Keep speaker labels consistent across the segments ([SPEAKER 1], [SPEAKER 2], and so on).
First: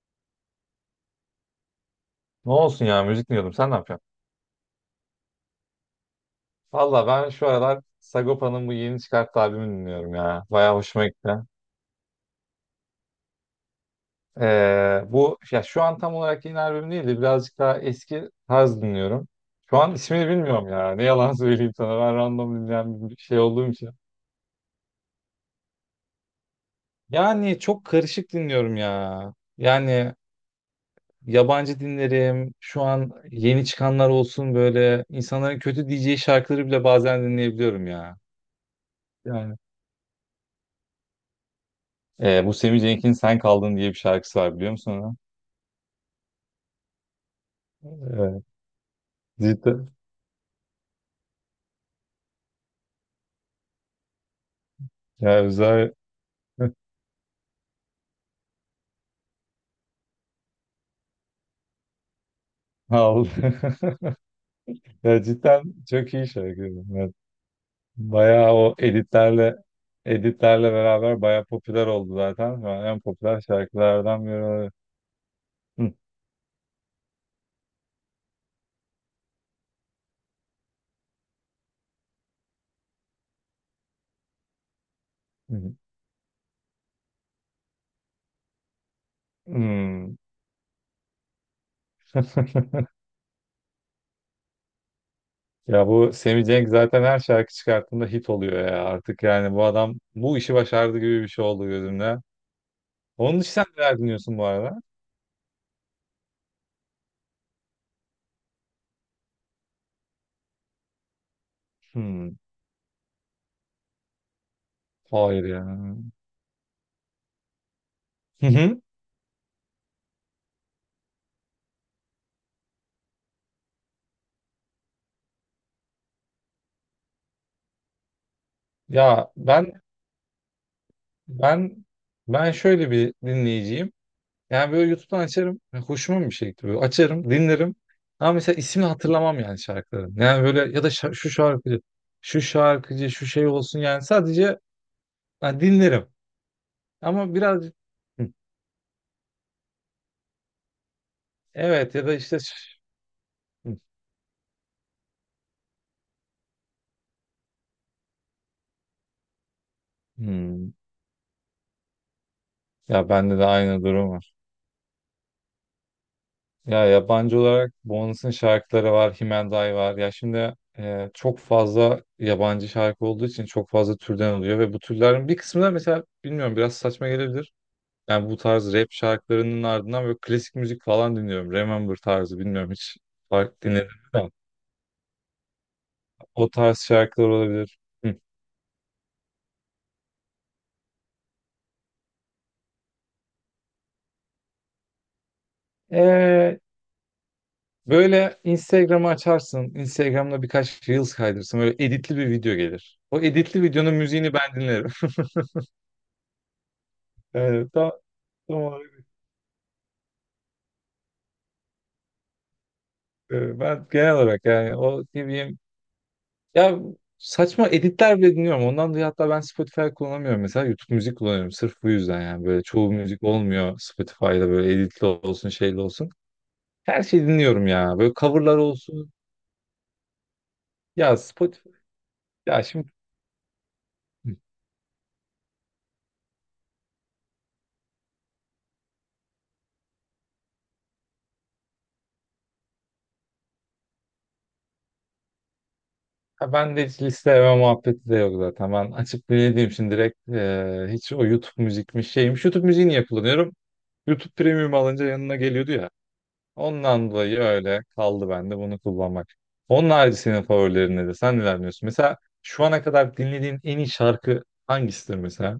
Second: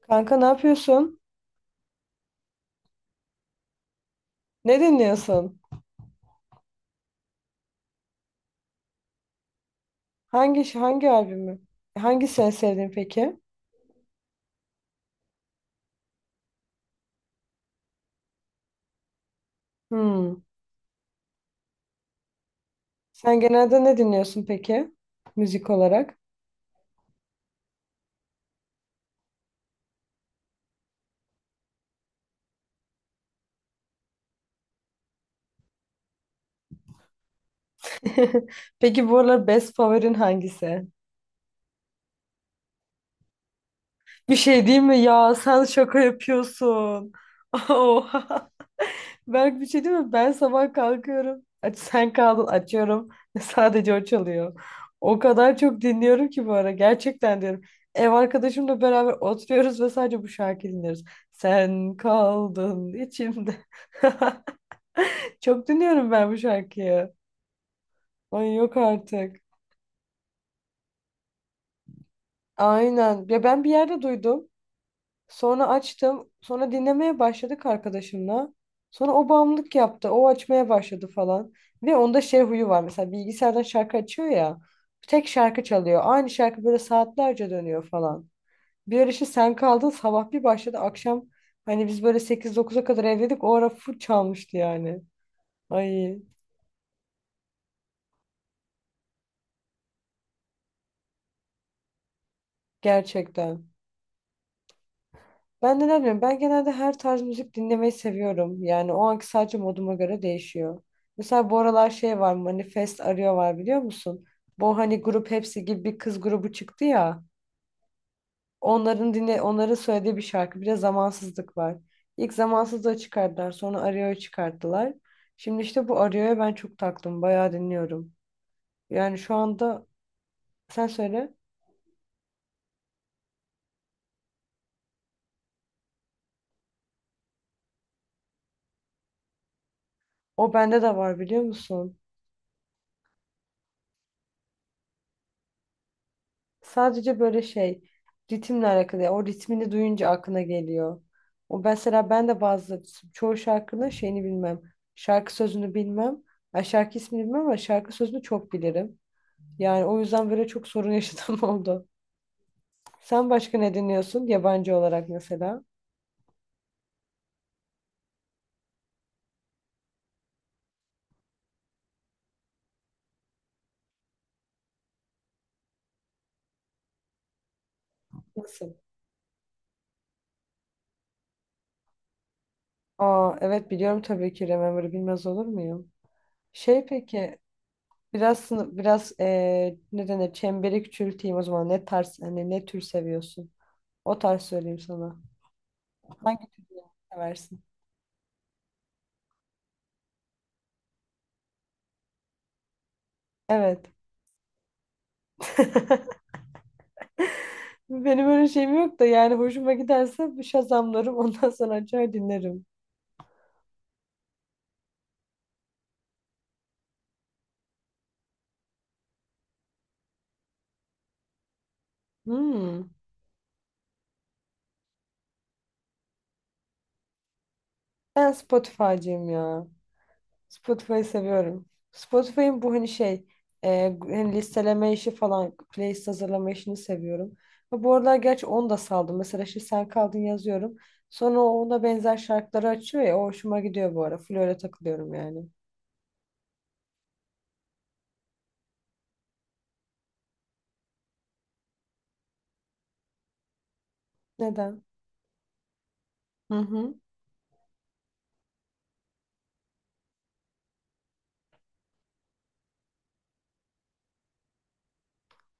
[SPEAKER 1] Kanka ne yapıyorsun?
[SPEAKER 2] Ne olsun ya, müzik dinliyordum. Sen ne yapıyorsun?
[SPEAKER 1] Ne dinliyorsun?
[SPEAKER 2] Valla ben şu aralar Sagopa'nın bu yeni çıkarttığı albümünü dinliyorum ya.
[SPEAKER 1] Hangi
[SPEAKER 2] Bayağı hoşuma
[SPEAKER 1] hangi
[SPEAKER 2] gitti.
[SPEAKER 1] albümü? Hangisini sevdin peki?
[SPEAKER 2] Bu ya şu an tam olarak yeni albüm değil de birazcık daha eski tarz dinliyorum. Şu an ismini
[SPEAKER 1] Hmm.
[SPEAKER 2] bilmiyorum ya. Ne yalan söyleyeyim sana. Ben random dinleyen bir şey
[SPEAKER 1] Sen
[SPEAKER 2] olduğum
[SPEAKER 1] genelde
[SPEAKER 2] için.
[SPEAKER 1] ne dinliyorsun peki? Müzik olarak.
[SPEAKER 2] Yani çok karışık dinliyorum ya. Yani yabancı dinlerim. Şu an yeni çıkanlar olsun, böyle insanların kötü diyeceği şarkıları bile bazen dinleyebiliyorum ya.
[SPEAKER 1] Peki bu aralar
[SPEAKER 2] Yani
[SPEAKER 1] best favorin hangisi?
[SPEAKER 2] Bu Sammy Cenk'in Sen Kaldın diye bir
[SPEAKER 1] Bir
[SPEAKER 2] şarkısı var,
[SPEAKER 1] şey
[SPEAKER 2] biliyor
[SPEAKER 1] değil
[SPEAKER 2] musun
[SPEAKER 1] mi
[SPEAKER 2] onu?
[SPEAKER 1] ya? Sen şaka yapıyorsun.
[SPEAKER 2] Evet,
[SPEAKER 1] Oha. Berk bir şey
[SPEAKER 2] cidden.
[SPEAKER 1] değil mi? Ben sabah kalkıyorum. Aç, sen kaldın açıyorum. Sadece o çalıyor. O
[SPEAKER 2] Ya
[SPEAKER 1] kadar çok
[SPEAKER 2] güzel
[SPEAKER 1] dinliyorum ki bu ara. Gerçekten diyorum. Ev arkadaşımla beraber oturuyoruz ve sadece bu şarkıyı dinliyoruz. Sen kaldın
[SPEAKER 2] aldı.
[SPEAKER 1] içimde.
[SPEAKER 2] Ya cidden
[SPEAKER 1] Çok dinliyorum
[SPEAKER 2] çok iyi
[SPEAKER 1] ben bu
[SPEAKER 2] şarkı.
[SPEAKER 1] şarkıyı.
[SPEAKER 2] Evet. Bayağı
[SPEAKER 1] Ay
[SPEAKER 2] o
[SPEAKER 1] yok artık.
[SPEAKER 2] editlerle beraber bayağı popüler oldu zaten. Şu an en
[SPEAKER 1] Aynen.
[SPEAKER 2] popüler
[SPEAKER 1] Ya ben bir yerde
[SPEAKER 2] şarkılardan biri
[SPEAKER 1] duydum.
[SPEAKER 2] oluyor.
[SPEAKER 1] Sonra
[SPEAKER 2] Hı,
[SPEAKER 1] açtım. Sonra dinlemeye başladık arkadaşımla. Sonra o bağımlılık yaptı. O açmaya başladı falan. Ve onda şey huyu var. Mesela bilgisayardan şarkı açıyor ya. Tek şarkı
[SPEAKER 2] hı,
[SPEAKER 1] çalıyor. Aynı şarkı böyle saatlerce dönüyor falan. Bir ara işte sen kaldın
[SPEAKER 2] hı.
[SPEAKER 1] sabah bir başladı. Akşam hani biz böyle sekiz dokuza kadar evdeydik. O ara full çalmıştı yani.
[SPEAKER 2] Ya bu
[SPEAKER 1] Ay
[SPEAKER 2] Sammy Cenk zaten her şarkı çıkarttığında hit oluyor ya, artık yani bu adam bu işi başardı gibi bir şey oldu gözümde. Onun için
[SPEAKER 1] gerçekten.
[SPEAKER 2] sen neler dinliyorsun bu arada?
[SPEAKER 1] Ben de ne bileyim ben genelde her tarz müzik dinlemeyi seviyorum. Yani o anki sadece moduma göre değişiyor. Mesela bu aralar şey var,
[SPEAKER 2] Hmm,
[SPEAKER 1] Manifest Arıyor var biliyor musun? Bu hani grup
[SPEAKER 2] hayır
[SPEAKER 1] hepsi
[SPEAKER 2] ya.
[SPEAKER 1] gibi bir kız grubu çıktı ya.
[SPEAKER 2] Hı hı.
[SPEAKER 1] Onların dinle onların söylediği bir şarkı. Bir de zamansızlık var. İlk zamansızlığı çıkardılar sonra Arıyor'yu çıkarttılar. Şimdi işte bu Arıyor'ya ben çok taktım. Bayağı dinliyorum. Yani
[SPEAKER 2] Ya
[SPEAKER 1] şu anda sen söyle.
[SPEAKER 2] ben ben şöyle bir dinleyiciyim. Yani böyle YouTube'dan açarım. Yani hoşuma bir şey gitti böyle. Açarım, dinlerim. Ama mesela ismini hatırlamam yani şarkıların. Yani
[SPEAKER 1] O
[SPEAKER 2] böyle
[SPEAKER 1] bende
[SPEAKER 2] ya da
[SPEAKER 1] de var
[SPEAKER 2] şu
[SPEAKER 1] biliyor
[SPEAKER 2] şarkıcı,
[SPEAKER 1] musun?
[SPEAKER 2] şu şarkıcı, şu şey olsun yani, sadece yani dinlerim.
[SPEAKER 1] Sadece
[SPEAKER 2] Ama
[SPEAKER 1] böyle
[SPEAKER 2] biraz.
[SPEAKER 1] şey,
[SPEAKER 2] Hı.
[SPEAKER 1] ritimle alakalı. Ya, o ritmini duyunca aklına geliyor. O
[SPEAKER 2] Evet, ya
[SPEAKER 1] mesela
[SPEAKER 2] da
[SPEAKER 1] ben
[SPEAKER 2] işte.
[SPEAKER 1] de bazı çoğu
[SPEAKER 2] Hı.
[SPEAKER 1] şarkının şeyini bilmem. Şarkı sözünü bilmem. Ay şarkı ismini bilmem ama şarkı sözünü çok bilirim. Yani o yüzden böyle çok
[SPEAKER 2] Hmm.
[SPEAKER 1] sorun yaşadığım oldu.
[SPEAKER 2] Ya
[SPEAKER 1] Sen
[SPEAKER 2] bende de
[SPEAKER 1] başka ne
[SPEAKER 2] aynı durum
[SPEAKER 1] dinliyorsun
[SPEAKER 2] var.
[SPEAKER 1] yabancı olarak mesela?
[SPEAKER 2] Ya yabancı olarak Bones'un şarkıları var, Himenday var. Ya şimdi çok fazla yabancı şarkı olduğu için çok fazla türden oluyor ve bu türlerin bir kısmı da, mesela bilmiyorum, biraz saçma gelebilir. Yani bu
[SPEAKER 1] Nasıl?
[SPEAKER 2] tarz rap şarkılarının ardından böyle klasik müzik falan dinliyorum. Remember tarzı, bilmiyorum hiç
[SPEAKER 1] Aa,
[SPEAKER 2] fark
[SPEAKER 1] evet
[SPEAKER 2] dinledim
[SPEAKER 1] biliyorum
[SPEAKER 2] mi?
[SPEAKER 1] tabii ki Remember'ı bilmez olur muyum?
[SPEAKER 2] O tarz
[SPEAKER 1] Şey
[SPEAKER 2] şarkılar
[SPEAKER 1] peki
[SPEAKER 2] olabilir. Hı.
[SPEAKER 1] biraz biraz ne denir, çemberi küçülteyim o zaman, ne tarz hani ne tür seviyorsun? O tarz söyleyeyim sana. Hangi
[SPEAKER 2] Ee,
[SPEAKER 1] tür seversin?
[SPEAKER 2] Böyle Instagram'ı açarsın. Instagram'da birkaç Reels kaydırırsın. Böyle editli bir video gelir. O editli
[SPEAKER 1] Evet.
[SPEAKER 2] videonun müziğini ben dinlerim. Evet,
[SPEAKER 1] Benim öyle şeyim
[SPEAKER 2] tamam.
[SPEAKER 1] yok da yani hoşuma giderse bir şazamlarım ondan sonra açar dinlerim.
[SPEAKER 2] Ben genel olarak yani, o ne bileyim ya, saçma editler bile dinliyorum. Ondan dolayı hatta ben Spotify kullanamıyorum. Mesela YouTube müzik kullanıyorum. Sırf bu yüzden. Yani böyle
[SPEAKER 1] Hmm.
[SPEAKER 2] çoğu müzik olmuyor Spotify'da, böyle editli olsun şeyli olsun. Her şeyi dinliyorum ya. Böyle
[SPEAKER 1] Ben
[SPEAKER 2] coverlar olsun.
[SPEAKER 1] Spotify'cıyım ya. Spotify'ı
[SPEAKER 2] Ya
[SPEAKER 1] seviyorum.
[SPEAKER 2] Spotify,
[SPEAKER 1] Spotify'ın
[SPEAKER 2] ya
[SPEAKER 1] bu hani
[SPEAKER 2] şimdi.
[SPEAKER 1] şey hani
[SPEAKER 2] Hı.
[SPEAKER 1] listeleme işi falan, playlist hazırlama işini seviyorum. Ve bu aralar gerçi onu da saldım. Mesela şimdi sen kaldın yazıyorum. Sonra o ona benzer şarkıları açıyor ya, o hoşuma gidiyor bu ara. Full öyle takılıyorum yani.
[SPEAKER 2] Ha, ben de hiç listeleme muhabbeti de yok zaten. Ben açıp dinlediğim için direkt hiç, o YouTube müzikmiş şeymiş. YouTube müziği niye kullanıyorum? YouTube Premium
[SPEAKER 1] Neden?
[SPEAKER 2] alınca yanına geliyordu ya.
[SPEAKER 1] Hı hı.
[SPEAKER 2] Ondan dolayı öyle kaldı bende bunu kullanmak. Onun harici senin favorilerin nedir? Sen neler dinliyorsun? Mesela şu ana kadar dinlediğin en iyi şarkı hangisidir mesela?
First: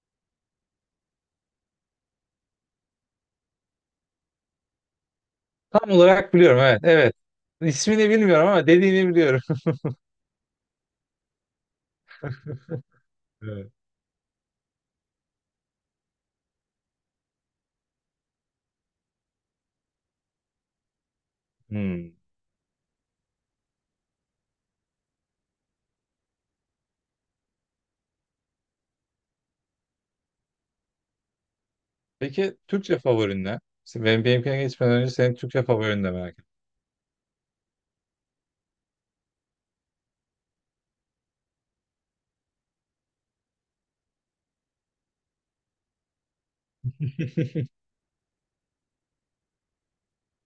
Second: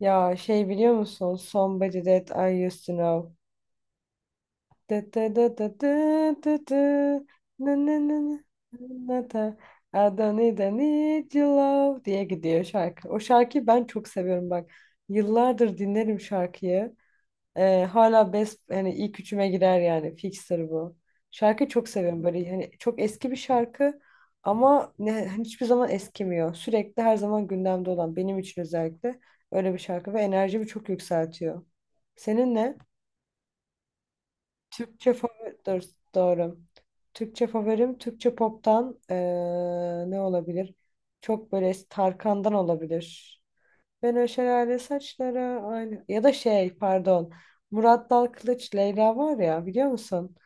[SPEAKER 1] Ya şey biliyor musun? Somebody That I Used To Know. Dı dı dı dı
[SPEAKER 2] Tam olarak
[SPEAKER 1] dı
[SPEAKER 2] biliyorum,
[SPEAKER 1] dı dı.
[SPEAKER 2] evet. Evet.
[SPEAKER 1] Nı nı
[SPEAKER 2] İsmini
[SPEAKER 1] nı nı.
[SPEAKER 2] bilmiyorum ama dediğini
[SPEAKER 1] Nı
[SPEAKER 2] biliyorum.
[SPEAKER 1] da. I don't need, I need your love diye gidiyor şarkı. O şarkıyı
[SPEAKER 2] Evet.
[SPEAKER 1] ben çok seviyorum bak. Yıllardır dinlerim şarkıyı. Hala best, hani ilk üçüme girer yani. Fixer bu. Şarkıyı çok
[SPEAKER 2] Hmm.
[SPEAKER 1] seviyorum, böyle hani çok eski bir şarkı ama ne, hani hiçbir zaman eskimiyor. Sürekli her zaman gündemde olan benim için, özellikle öyle bir şarkı ve enerjimi çok yükseltiyor. Senin
[SPEAKER 2] Peki
[SPEAKER 1] ne?
[SPEAKER 2] Türkçe favorin ne? Benim, benimkine geçmeden önce
[SPEAKER 1] Türkçe
[SPEAKER 2] senin
[SPEAKER 1] favori,
[SPEAKER 2] Türkçe
[SPEAKER 1] dur,
[SPEAKER 2] favorin de merak
[SPEAKER 1] doğru. Türkçe favorim Türkçe pop'tan ne olabilir? Çok böyle Tarkan'dan olabilir. Ben o şelale saçlara aynı ya da şey pardon.
[SPEAKER 2] ettim.
[SPEAKER 1] Murat Dal Kılıç Leyla var ya biliyor musun?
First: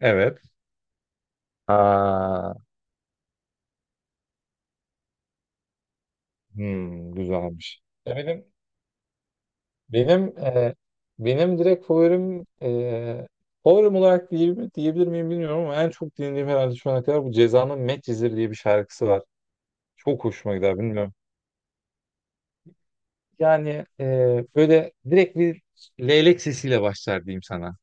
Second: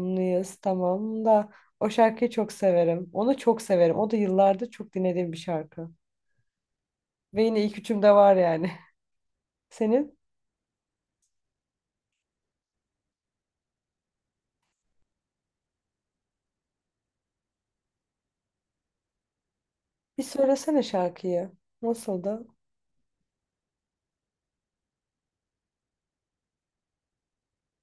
[SPEAKER 2] Evet.
[SPEAKER 1] tamam da, o şarkıyı çok
[SPEAKER 2] Ha,
[SPEAKER 1] severim. Onu çok severim. O da yıllardır çok dinlediğim bir şarkı.
[SPEAKER 2] hmm,
[SPEAKER 1] Ve yine ilk
[SPEAKER 2] güzelmiş.
[SPEAKER 1] üçümde
[SPEAKER 2] Ya
[SPEAKER 1] var
[SPEAKER 2] benim
[SPEAKER 1] yani. Senin
[SPEAKER 2] benim benim direkt favorim olarak diyebilir miyim bilmiyorum, ama en çok dinlediğim herhalde şu ana kadar bu Ceza'nın Medcezir diye bir şarkısı var.
[SPEAKER 1] bir
[SPEAKER 2] Çok hoşuma gider,
[SPEAKER 1] söylesene
[SPEAKER 2] bilmiyorum.
[SPEAKER 1] şarkıyı. Nasıldı?
[SPEAKER 2] Yani böyle direkt bir leylek sesiyle başlar diyeyim sana.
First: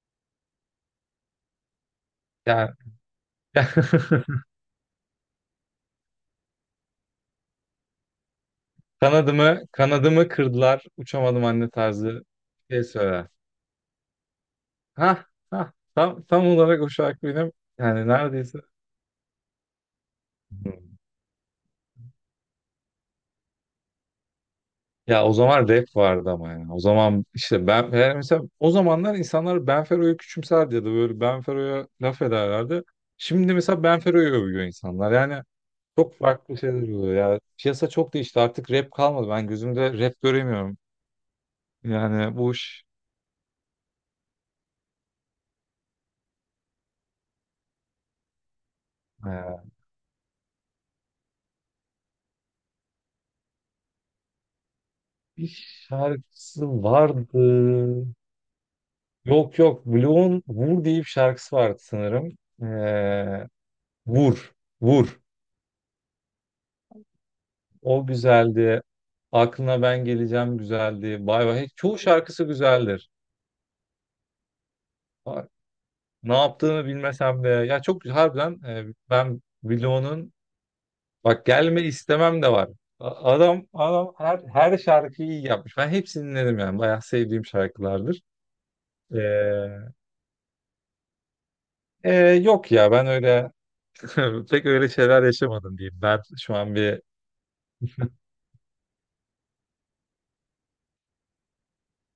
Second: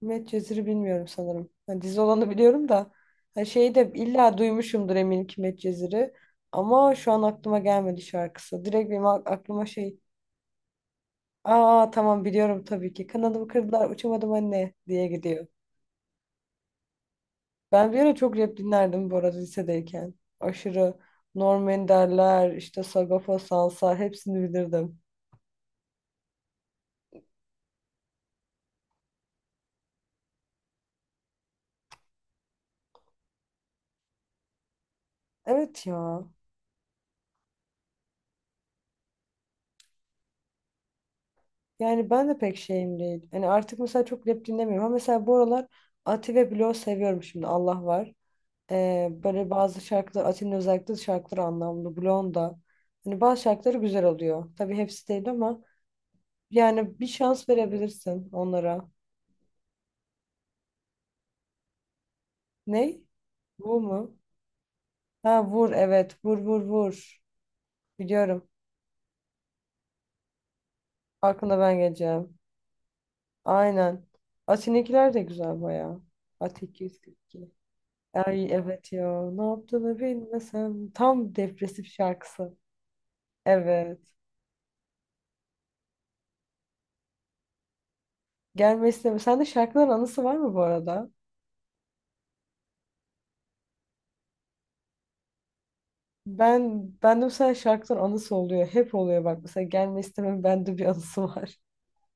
[SPEAKER 1] Met Cezir'i bilmiyorum sanırım. Hani dizi olanı biliyorum
[SPEAKER 2] Yani
[SPEAKER 1] da hani şeyi de illa duymuşumdur eminim ki Medcezir'i. Ama şu an aklıma gelmedi şarkısı. Direkt benim
[SPEAKER 2] kanadımı
[SPEAKER 1] aklıma şey,
[SPEAKER 2] kanadımı kırdılar, uçamadım anne
[SPEAKER 1] aa tamam
[SPEAKER 2] tarzı
[SPEAKER 1] biliyorum
[SPEAKER 2] şey
[SPEAKER 1] tabii ki
[SPEAKER 2] söyler.
[SPEAKER 1] kanadımı kırdılar uçamadım anne diye
[SPEAKER 2] Ha
[SPEAKER 1] gidiyor.
[SPEAKER 2] ha, tam olarak o şarkı benim
[SPEAKER 1] Ben bir
[SPEAKER 2] yani,
[SPEAKER 1] ara çok rap
[SPEAKER 2] neredeyse.
[SPEAKER 1] dinlerdim bu arada lisedeyken. Aşırı Norm Ender'ler işte Sagopa Sansa hepsini bilirdim.
[SPEAKER 2] Ya o zaman rap vardı ama yani. O zaman işte ben yani, mesela o zamanlar insanlar Benfero'yu küçümserdi ya da böyle Benfero'ya laf ederlerdi. Şimdi mesela Benfero'yu övüyor insanlar. Yani
[SPEAKER 1] Evet
[SPEAKER 2] çok
[SPEAKER 1] ya.
[SPEAKER 2] farklı şeyler oluyor ya. Piyasa çok değişti. Artık rap kalmadı. Ben gözümde rap göremiyorum.
[SPEAKER 1] Yani ben
[SPEAKER 2] Yani
[SPEAKER 1] de
[SPEAKER 2] bu
[SPEAKER 1] pek
[SPEAKER 2] iş.
[SPEAKER 1] şeyim değil. Hani artık mesela çok rap dinlemiyorum ama mesela bu aralar Ati ve Blok seviyorum şimdi Allah var. Böyle
[SPEAKER 2] Ee,
[SPEAKER 1] bazı şarkılar, Atin'in özellikle şarkıları anlamlı. Blonda. Hani bazı şarkıları güzel oluyor. Tabii hepsi değil
[SPEAKER 2] Bir
[SPEAKER 1] ama
[SPEAKER 2] şarkısı
[SPEAKER 1] yani bir
[SPEAKER 2] vardı.
[SPEAKER 1] şans verebilirsin onlara.
[SPEAKER 2] Yok yok. Blue'un Vur diye bir şarkısı vardı sanırım.
[SPEAKER 1] Ne?
[SPEAKER 2] Ee,
[SPEAKER 1] Bu mu?
[SPEAKER 2] Vur. Vur.
[SPEAKER 1] Ha vur evet. Vur vur vur.
[SPEAKER 2] O
[SPEAKER 1] Biliyorum.
[SPEAKER 2] güzeldi. Aklına ben geleceğim güzeldi. Bay
[SPEAKER 1] Aklına
[SPEAKER 2] bay.
[SPEAKER 1] ben
[SPEAKER 2] Çoğu
[SPEAKER 1] geleceğim.
[SPEAKER 2] şarkısı güzeldir.
[SPEAKER 1] Aynen. Atin'inkiler de
[SPEAKER 2] Ha,
[SPEAKER 1] güzel bayağı.
[SPEAKER 2] ne
[SPEAKER 1] Ati
[SPEAKER 2] yaptığını bilmesem de.
[SPEAKER 1] 242.
[SPEAKER 2] Ya çok
[SPEAKER 1] Ay
[SPEAKER 2] harbiden
[SPEAKER 1] evet ya.
[SPEAKER 2] ben
[SPEAKER 1] Ne yaptığını
[SPEAKER 2] Blo'nun
[SPEAKER 1] bilmesem. Tam
[SPEAKER 2] bak gelme
[SPEAKER 1] depresif
[SPEAKER 2] istemem de
[SPEAKER 1] şarkısı.
[SPEAKER 2] var. Adam
[SPEAKER 1] Evet.
[SPEAKER 2] adam her şarkıyı iyi yapmış. Ben hepsini dinledim yani. Bayağı sevdiğim şarkılardır.
[SPEAKER 1] Gelme isteme. Sende şarkıların
[SPEAKER 2] Ee,
[SPEAKER 1] anısı var mı bu arada?
[SPEAKER 2] yok ya, ben öyle pek öyle şeyler yaşamadım diyeyim. Ben şu an
[SPEAKER 1] Ben
[SPEAKER 2] bir.
[SPEAKER 1] ben de mesela şarkıların anısı oluyor. Hep oluyor bak. Mesela gelme istemem bende bir anısı var.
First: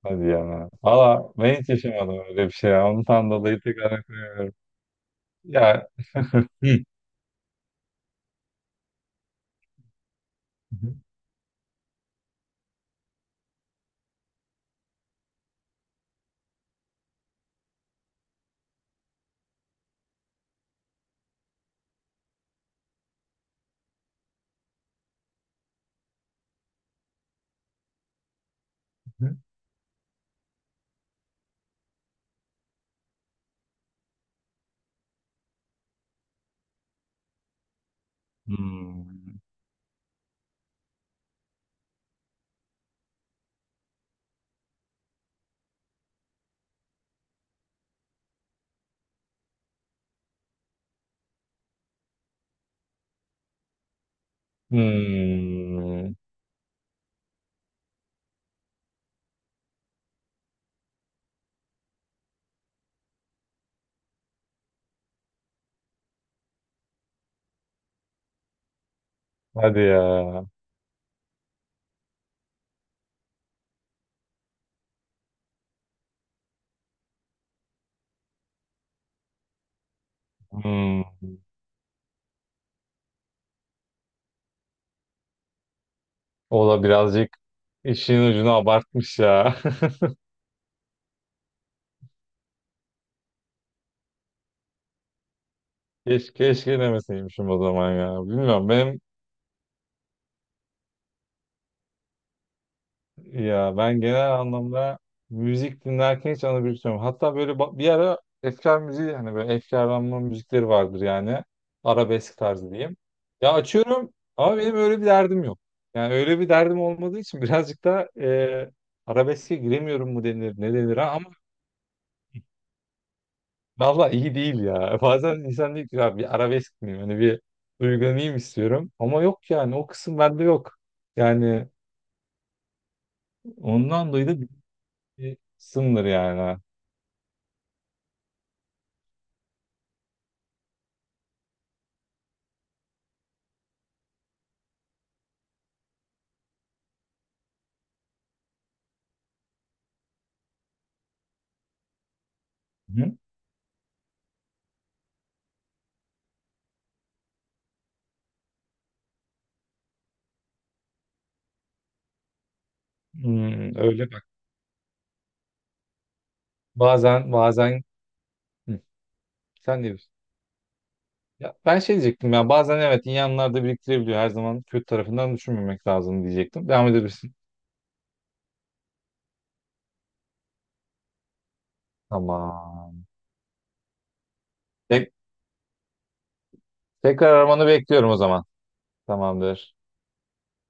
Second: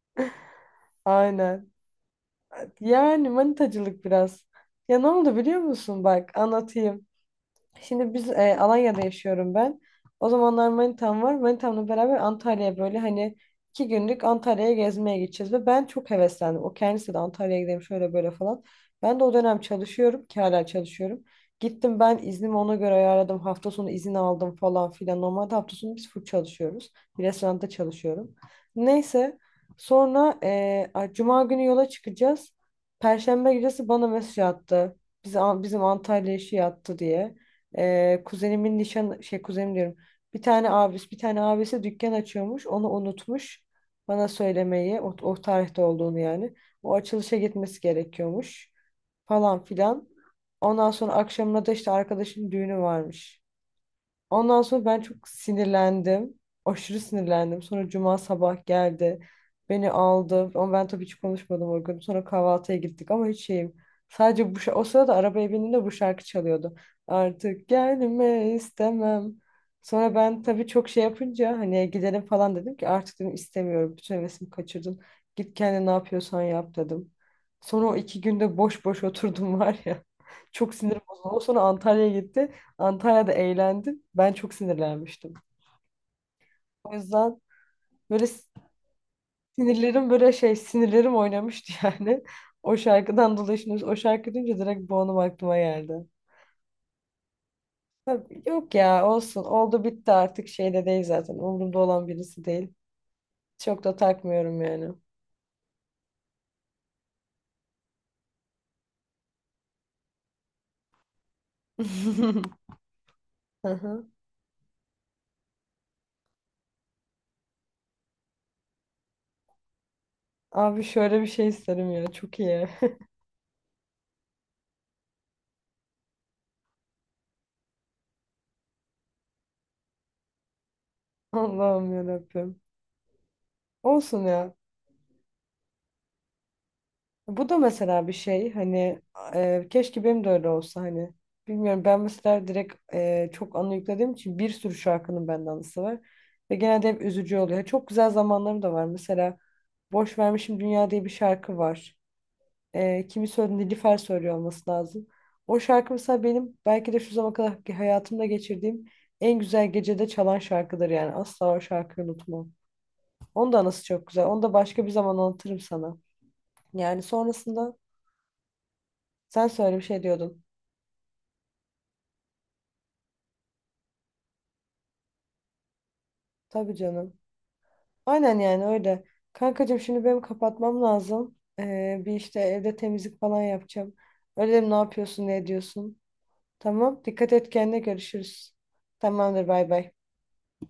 [SPEAKER 2] Hadi ya. Valla ben hiç
[SPEAKER 1] Aynen.
[SPEAKER 2] yaşamadım öyle bir şey ya.
[SPEAKER 1] Yani
[SPEAKER 2] Ondan dolayı tekrar
[SPEAKER 1] manitacılık biraz.
[SPEAKER 2] yapıyorum.
[SPEAKER 1] Ya ne oldu biliyor
[SPEAKER 2] Ya.
[SPEAKER 1] musun? Bak anlatayım. Şimdi biz Alanya'da yaşıyorum ben. O zamanlar
[SPEAKER 2] Hı.
[SPEAKER 1] manitam var. Manitamla beraber Antalya'ya böyle hani 2 günlük Antalya'ya gezmeye gideceğiz. Ve ben çok heveslendim. O kendisi de Antalya'ya gidelim şöyle böyle falan. Ben de o dönem çalışıyorum ki hala çalışıyorum. Gittim ben iznimi ona göre ayarladım. Hafta sonu izin aldım falan filan. Normalde hafta sonu biz full çalışıyoruz. Bir restoranda çalışıyorum. Neyse, sonra Cuma günü yola çıkacağız. Perşembe gecesi bana mesaj attı. Bizim Antalya işi yattı diye. Kuzenimin nişan
[SPEAKER 2] Hmm.
[SPEAKER 1] şey, kuzenim diyorum. Bir tane abisi, bir tane abisi dükkan açıyormuş. Onu unutmuş. Bana söylemeyi, o tarihte olduğunu yani. O açılışa gitmesi gerekiyormuş falan filan. Ondan sonra akşamına da işte arkadaşın düğünü varmış. Ondan sonra ben çok
[SPEAKER 2] Hmm.
[SPEAKER 1] sinirlendim. Aşırı sinirlendim. Sonra cuma sabah geldi. Beni aldı. Ama ben tabii hiç konuşmadım o gün. Sonra kahvaltıya gittik ama hiç şeyim. Sadece o sırada arabaya bindiğimde bu şarkı çalıyordu. Artık gelme istemem.
[SPEAKER 2] Hadi ya.
[SPEAKER 1] Sonra ben tabii çok şey yapınca hani gidelim falan dedim ki artık dedim istemiyorum. Bütün hevesimi kaçırdın. Git kendine ne yapıyorsan yap dedim. Sonra o iki günde boş boş oturdum var ya. Çok sinir
[SPEAKER 2] Hmm.
[SPEAKER 1] bozuldu. Sonra Antalya'ya gitti. Antalya'da eğlendim. Ben çok sinirlenmiştim.
[SPEAKER 2] O da
[SPEAKER 1] O
[SPEAKER 2] birazcık
[SPEAKER 1] yüzden böyle
[SPEAKER 2] işin ucunu abartmış ya.
[SPEAKER 1] sinirlerim, böyle şey sinirlerim oynamıştı yani. O şarkıdan dolayı şimdi o şarkı duyunca direkt bu anım aklıma geldi.
[SPEAKER 2] Keşke, keşke demeseymişim o zaman ya.
[SPEAKER 1] Tabii,
[SPEAKER 2] Bilmiyorum,
[SPEAKER 1] yok
[SPEAKER 2] benim
[SPEAKER 1] ya olsun, oldu bitti artık, şeyde değil, zaten umurumda olan birisi değil.
[SPEAKER 2] ya,
[SPEAKER 1] Çok da
[SPEAKER 2] ben genel
[SPEAKER 1] takmıyorum yani.
[SPEAKER 2] anlamda müzik dinlerken hiç anabiliyorum. Hatta böyle bir ara efkar müziği, hani böyle efkarlanma müzikleri vardır yani. Arabesk tarzı diyeyim. Ya
[SPEAKER 1] Aha.
[SPEAKER 2] açıyorum ama benim öyle bir derdim yok. Yani öyle bir derdim olmadığı için birazcık da arabeske giremiyorum mu denir, ne
[SPEAKER 1] Abi
[SPEAKER 2] denir ha?
[SPEAKER 1] şöyle bir şey isterim ya, çok iyi.
[SPEAKER 2] Valla iyi değil ya. Bazen insan diyor ki "Ya bir arabesk miyim? Hani bir duygulanayım istiyorum." Ama yok, yani o kısım bende yok. Yani
[SPEAKER 1] Allah'ım yarabbim.
[SPEAKER 2] ondan
[SPEAKER 1] Olsun
[SPEAKER 2] dolayı da bir
[SPEAKER 1] ya.
[SPEAKER 2] bir kısımdır yani.
[SPEAKER 1] Bu da mesela bir şey hani, keşke benim de öyle olsa hani. Bilmiyorum, ben mesela direkt çok anı yüklediğim için bir sürü şarkının bende anısı var. Ve genelde hep üzücü oluyor. Çok güzel zamanlarım da var. Mesela Boş Vermişim Dünya diye bir şarkı var. E,
[SPEAKER 2] Hı?
[SPEAKER 1] kimi söyledi? Nilüfer söylüyor olması lazım. O şarkı mesela benim belki de şu zamana kadar ki hayatımda geçirdiğim en güzel gecede çalan şarkıdır yani. Asla o şarkıyı unutmam. Onun da
[SPEAKER 2] Hmm,
[SPEAKER 1] anısı çok
[SPEAKER 2] öyle bak.
[SPEAKER 1] güzel. Onu da başka bir zaman anlatırım sana. Yani
[SPEAKER 2] Bazen
[SPEAKER 1] sonrasında,
[SPEAKER 2] bazen. Hı,
[SPEAKER 1] sen söyle
[SPEAKER 2] sen
[SPEAKER 1] bir
[SPEAKER 2] de
[SPEAKER 1] şey
[SPEAKER 2] diyorsun.
[SPEAKER 1] diyordun.
[SPEAKER 2] Ya ben şey diyecektim ya, bazen evet iyi anlar da biriktirebiliyor. Her zaman kötü tarafından düşünmemek lazım diyecektim.
[SPEAKER 1] Tabii
[SPEAKER 2] Devam
[SPEAKER 1] canım.
[SPEAKER 2] edebilirsin.
[SPEAKER 1] Aynen yani öyle. Kankacığım şimdi benim kapatmam lazım. Bir işte evde
[SPEAKER 2] Tamam.
[SPEAKER 1] temizlik falan yapacağım. Öyle dedim, ne
[SPEAKER 2] Tek,
[SPEAKER 1] yapıyorsun ne ediyorsun. Tamam.
[SPEAKER 2] tekrar
[SPEAKER 1] Dikkat et
[SPEAKER 2] aramanı
[SPEAKER 1] kendine,
[SPEAKER 2] bekliyorum o zaman.
[SPEAKER 1] görüşürüz. Tamamdır, bay
[SPEAKER 2] Tamamdır.
[SPEAKER 1] bay.